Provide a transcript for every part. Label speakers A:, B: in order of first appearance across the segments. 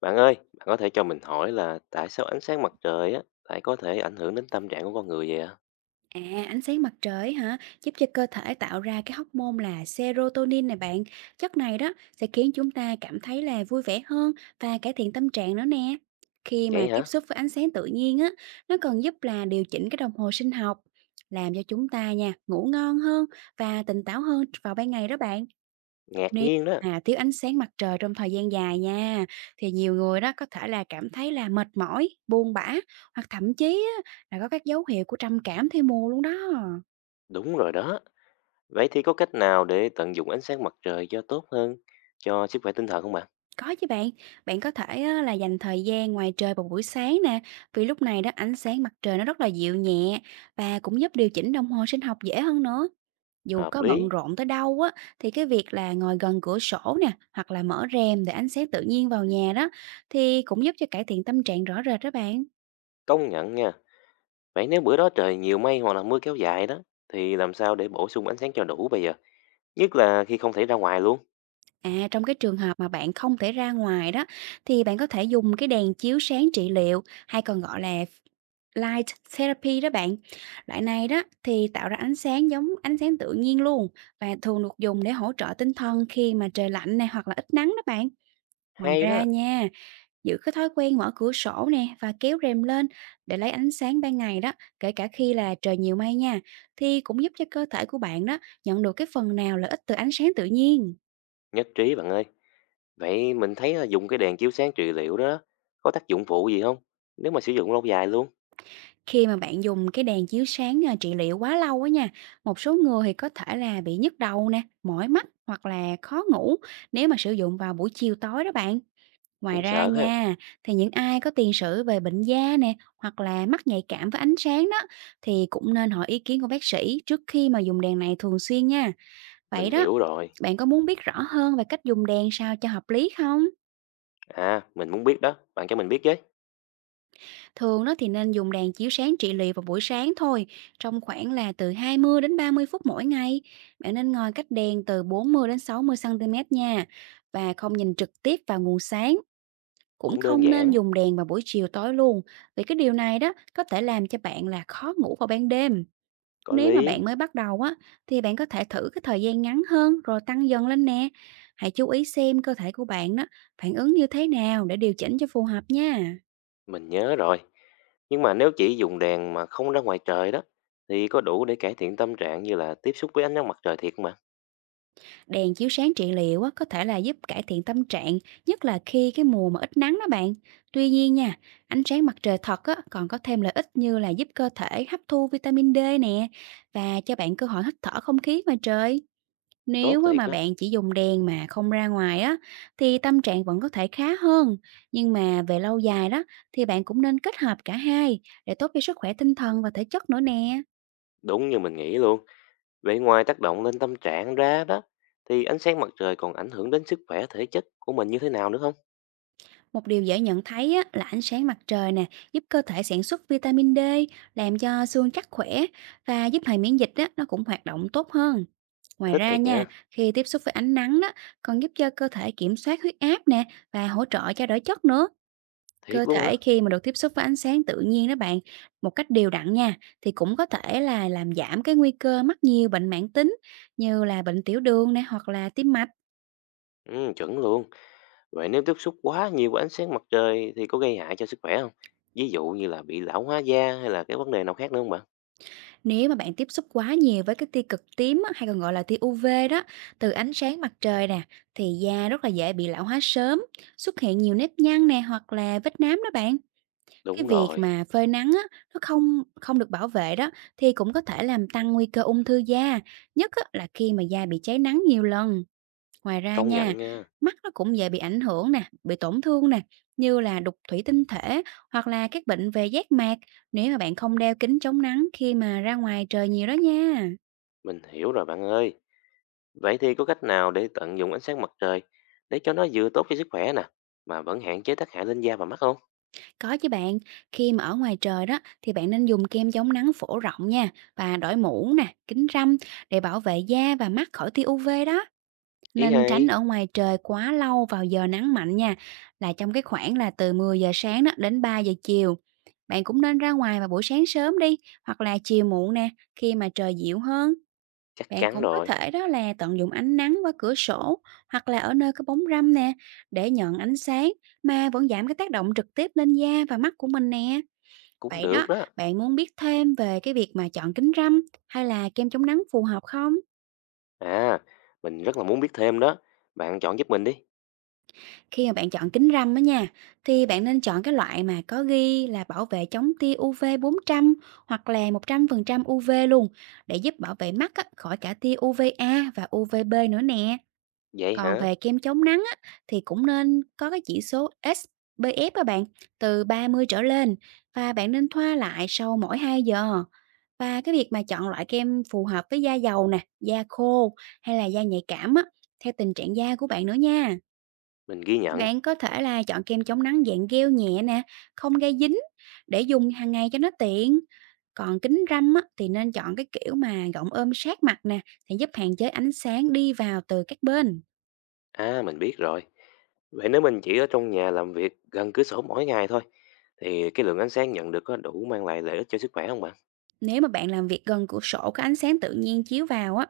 A: Bạn ơi, bạn có thể cho mình hỏi là tại sao ánh sáng mặt trời á lại có thể ảnh hưởng đến tâm trạng của con người vậy ạ?
B: À, ánh sáng mặt trời hả, giúp cho cơ thể tạo ra cái hormone là serotonin này bạn. Chất này đó sẽ khiến chúng ta cảm thấy là vui vẻ hơn và cải thiện tâm trạng nữa nè. Khi mà
A: Vậy
B: tiếp
A: hả?
B: xúc với ánh sáng tự nhiên á, nó còn giúp là điều chỉnh cái đồng hồ sinh học, làm cho chúng ta nha ngủ ngon hơn và tỉnh táo hơn vào ban ngày đó bạn.
A: Ngạc
B: Nếu
A: nhiên đó.
B: mà thiếu ánh sáng mặt trời trong thời gian dài nha, thì nhiều người đó có thể là cảm thấy là mệt mỏi, buồn bã hoặc thậm chí á, là có các dấu hiệu của trầm cảm theo mùa luôn đó.
A: Đúng rồi đó. Vậy thì có cách nào để tận dụng ánh sáng mặt trời cho tốt hơn cho sức khỏe tinh thần không bạn?
B: Có chứ bạn, bạn có thể á, là dành thời gian ngoài trời vào buổi sáng nè, vì lúc này đó ánh sáng mặt trời nó rất là dịu nhẹ và cũng giúp điều chỉnh đồng hồ sinh học dễ hơn nữa. Dù
A: Hợp
B: có bận
A: lý,
B: rộn tới đâu á, thì cái việc là ngồi gần cửa sổ nè, hoặc là mở rèm để ánh sáng tự nhiên vào nhà đó, thì cũng giúp cho cải thiện tâm trạng rõ rệt đó bạn.
A: công nhận nha. Vậy nếu bữa đó trời nhiều mây hoặc là mưa kéo dài đó thì làm sao để bổ sung ánh sáng cho đủ bây giờ? Nhất là khi không thể ra ngoài luôn.
B: À, trong cái trường hợp mà bạn không thể ra ngoài đó, thì bạn có thể dùng cái đèn chiếu sáng trị liệu hay còn gọi là light therapy đó bạn. Loại này đó thì tạo ra ánh sáng giống ánh sáng tự nhiên luôn và thường được dùng để hỗ trợ tinh thần khi mà trời lạnh này hoặc là ít nắng đó bạn. Ngoài
A: Hay
B: ra
A: đó,
B: nha, giữ cái thói quen mở cửa sổ nè và kéo rèm lên để lấy ánh sáng ban ngày đó, kể cả khi là trời nhiều mây nha, thì cũng giúp cho cơ thể của bạn đó nhận được cái phần nào lợi ích từ ánh sáng tự nhiên.
A: nhất trí bạn ơi. Vậy mình thấy là dùng cái đèn chiếu sáng trị liệu đó có tác dụng phụ gì không? Nếu mà sử dụng lâu dài luôn,
B: Khi mà bạn dùng cái đèn chiếu sáng trị liệu quá lâu á nha, một số người thì có thể là bị nhức đầu nè, mỏi mắt hoặc là khó ngủ nếu mà sử dụng vào buổi chiều tối đó bạn. Ngoài
A: cũng
B: ra
A: sợ ha.
B: nha, thì những ai có tiền sử về bệnh da nè hoặc là mắt nhạy cảm với ánh sáng đó thì cũng nên hỏi ý kiến của bác sĩ trước khi mà dùng đèn này thường xuyên nha.
A: Mình
B: Vậy đó,
A: hiểu rồi.
B: bạn có muốn biết rõ hơn về cách dùng đèn sao cho hợp lý không?
A: Mình muốn biết đó, bạn cho mình biết với.
B: Thường đó thì nên dùng đèn chiếu sáng trị liệu vào buổi sáng thôi, trong khoảng là từ 20 đến 30 phút mỗi ngày. Bạn nên ngồi cách đèn từ 40 đến 60 cm nha và không nhìn trực tiếp vào nguồn sáng, cũng
A: Cũng đơn
B: không nên
A: giản,
B: dùng đèn vào buổi chiều tối luôn. Vì cái điều này đó có thể làm cho bạn là khó ngủ vào ban đêm.
A: có
B: Nếu mà
A: lý,
B: bạn mới bắt đầu á thì bạn có thể thử cái thời gian ngắn hơn rồi tăng dần lên nè. Hãy chú ý xem cơ thể của bạn đó phản ứng như thế nào để điều chỉnh cho phù hợp nha.
A: mình nhớ rồi. Nhưng mà nếu chỉ dùng đèn mà không ra ngoài trời đó, thì có đủ để cải thiện tâm trạng như là tiếp xúc với ánh nắng mặt trời thiệt không bạn?
B: Đèn chiếu sáng trị liệu á, có thể là giúp cải thiện tâm trạng, nhất là khi cái mùa mà ít nắng đó bạn. Tuy nhiên nha, ánh sáng mặt trời thật á, còn có thêm lợi ích như là giúp cơ thể hấp thu vitamin D nè và cho bạn cơ hội hít thở không khí ngoài trời.
A: Tốt
B: Nếu á,
A: thiệt
B: mà
A: đó.
B: bạn chỉ dùng đèn mà không ra ngoài á, thì tâm trạng vẫn có thể khá hơn. Nhưng mà về lâu dài đó, thì bạn cũng nên kết hợp cả hai để tốt cho sức khỏe tinh thần và thể chất nữa nè.
A: Đúng như mình nghĩ luôn. Vậy ngoài tác động lên tâm trạng ra đó, thì ánh sáng mặt trời còn ảnh hưởng đến sức khỏe thể chất của mình như thế nào nữa không?
B: Một điều dễ nhận thấy á, là ánh sáng mặt trời nè, giúp cơ thể sản xuất vitamin D, làm cho xương chắc khỏe và giúp hệ miễn dịch á, nó cũng hoạt động tốt hơn. Ngoài
A: Thích
B: ra
A: thiệt
B: nha,
A: nha.
B: khi tiếp xúc với ánh nắng đó, còn giúp cho cơ thể kiểm soát huyết áp nè và hỗ trợ trao đổi chất nữa.
A: Thiệt
B: Cơ
A: luôn hả?
B: thể khi mà được tiếp xúc với ánh sáng tự nhiên đó bạn, một cách đều đặn nha, thì cũng có thể là làm giảm cái nguy cơ mắc nhiều bệnh mãn tính như là bệnh tiểu đường nè hoặc là tim mạch.
A: Ừ, chuẩn luôn. Vậy nếu tiếp xúc quá nhiều với ánh sáng mặt trời thì có gây hại cho sức khỏe không? Ví dụ như là bị lão hóa da hay là cái vấn đề nào khác nữa không bạn?
B: Nếu mà bạn tiếp xúc quá nhiều với cái tia cực tím á, hay còn gọi là tia UV đó, từ ánh sáng mặt trời nè, thì da rất là dễ bị lão hóa sớm, xuất hiện nhiều nếp nhăn nè hoặc là vết nám đó bạn. Cái
A: Đúng
B: việc
A: rồi,
B: mà phơi nắng á, nó không không được bảo vệ đó thì cũng có thể làm tăng nguy cơ ung thư da, nhất á, là khi mà da bị cháy nắng nhiều lần. Ngoài ra
A: công
B: nha,
A: nhận nha.
B: mắt nó cũng dễ bị ảnh hưởng nè, bị tổn thương nè, như là đục thủy tinh thể hoặc là các bệnh về giác mạc nếu mà bạn không đeo kính chống nắng khi mà ra ngoài trời nhiều đó nha.
A: Mình hiểu rồi bạn ơi. Vậy thì có cách nào để tận dụng ánh sáng mặt trời để cho nó vừa tốt cho sức khỏe nè, mà vẫn hạn chế tác hại lên da và mắt không?
B: Có chứ bạn, khi mà ở ngoài trời đó thì bạn nên dùng kem chống nắng phổ rộng nha và đội mũ nè, kính râm để bảo vệ da và mắt khỏi tia UV đó.
A: Ý
B: Nên tránh
A: hay,
B: ở ngoài trời quá lâu vào giờ nắng mạnh nha, là trong cái khoảng là từ 10 giờ sáng đó đến 3 giờ chiều. Bạn cũng nên ra ngoài vào buổi sáng sớm đi, hoặc là chiều muộn nè, khi mà trời dịu hơn.
A: chắc
B: Bạn
A: chắn
B: cũng có
A: rồi,
B: thể đó là tận dụng ánh nắng qua cửa sổ hoặc là ở nơi có bóng râm nè, để nhận ánh sáng mà vẫn giảm cái tác động trực tiếp lên da và mắt của mình nè.
A: cũng
B: Vậy
A: được
B: đó,
A: đó.
B: bạn muốn biết thêm về cái việc mà chọn kính râm hay là kem chống nắng phù hợp không?
A: À, mình rất là muốn biết thêm đó. Bạn chọn giúp mình đi.
B: Khi mà bạn chọn kính râm á nha, thì bạn nên chọn cái loại mà có ghi là bảo vệ chống tia UV 400 hoặc là 100% UV luôn để giúp bảo vệ mắt á, khỏi cả tia u vê a và UVB nữa nè.
A: Vậy
B: Còn
A: hả?
B: về kem chống nắng á, thì cũng nên có cái chỉ số SPF các bạn từ 30 trở lên và bạn nên thoa lại sau mỗi 2 giờ. Và cái việc mà chọn loại kem phù hợp với da dầu nè, da khô hay là da nhạy cảm á, theo tình trạng da của bạn nữa nha.
A: Mình ghi nhận.
B: Bạn có thể là chọn kem chống nắng dạng gel nhẹ nè, không gây dính để dùng hàng ngày cho nó tiện. Còn kính râm á, thì nên chọn cái kiểu mà gọng ôm sát mặt nè, sẽ giúp hạn chế ánh sáng đi vào từ các bên.
A: Mình biết rồi. Vậy nếu mình chỉ ở trong nhà làm việc gần cửa sổ mỗi ngày thôi, thì cái lượng ánh sáng nhận được có đủ mang lại lợi ích cho sức khỏe không bạn?
B: Nếu mà bạn làm việc gần cửa sổ có ánh sáng tự nhiên chiếu vào á,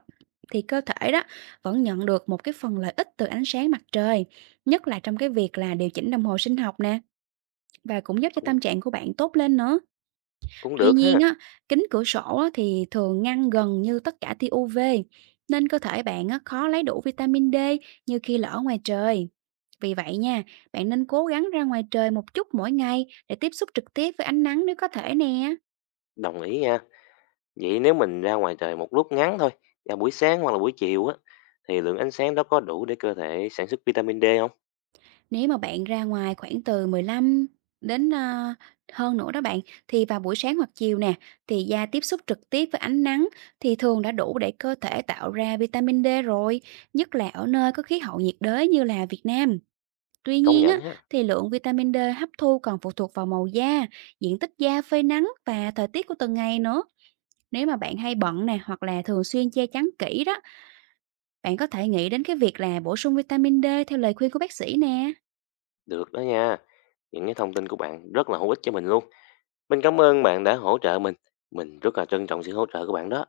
B: thì cơ thể đó vẫn nhận được một cái phần lợi ích từ ánh sáng mặt trời, nhất là trong cái việc là điều chỉnh đồng hồ sinh học nè và cũng giúp cho
A: Cũng
B: tâm trạng của bạn tốt lên nữa.
A: cũng
B: Tuy
A: được
B: nhiên
A: ha,
B: á, kính cửa sổ á thì thường ngăn gần như tất cả tia UV, nên cơ thể bạn á khó lấy đủ vitamin D như khi là ở ngoài trời. Vì vậy nha, bạn nên cố gắng ra ngoài trời một chút mỗi ngày để tiếp xúc trực tiếp với ánh nắng nếu có thể nè.
A: đồng ý nha. Vậy nếu mình ra ngoài trời một lúc ngắn thôi, vào buổi sáng hoặc là buổi chiều á, thì lượng ánh sáng đó có đủ để cơ thể sản xuất vitamin D không?
B: Nếu mà bạn ra ngoài khoảng từ 15 đến hơn nữa đó bạn, thì vào buổi sáng hoặc chiều nè, thì da tiếp xúc trực tiếp với ánh nắng thì thường đã đủ để cơ thể tạo ra vitamin D rồi, nhất là ở nơi có khí hậu nhiệt đới như là Việt Nam. Tuy
A: Công
B: nhiên á,
A: nhận ha,
B: thì lượng vitamin D hấp thu còn phụ thuộc vào màu da, diện tích da phơi nắng và thời tiết của từng ngày nữa. Nếu mà bạn hay bận nè hoặc là thường xuyên che chắn kỹ đó, bạn có thể nghĩ đến cái việc là bổ sung vitamin D theo lời khuyên của bác sĩ nè.
A: được đó nha. Những cái thông tin của bạn rất là hữu ích cho mình luôn. Mình cảm ơn bạn đã hỗ trợ mình. Mình rất là trân trọng sự hỗ trợ của bạn đó.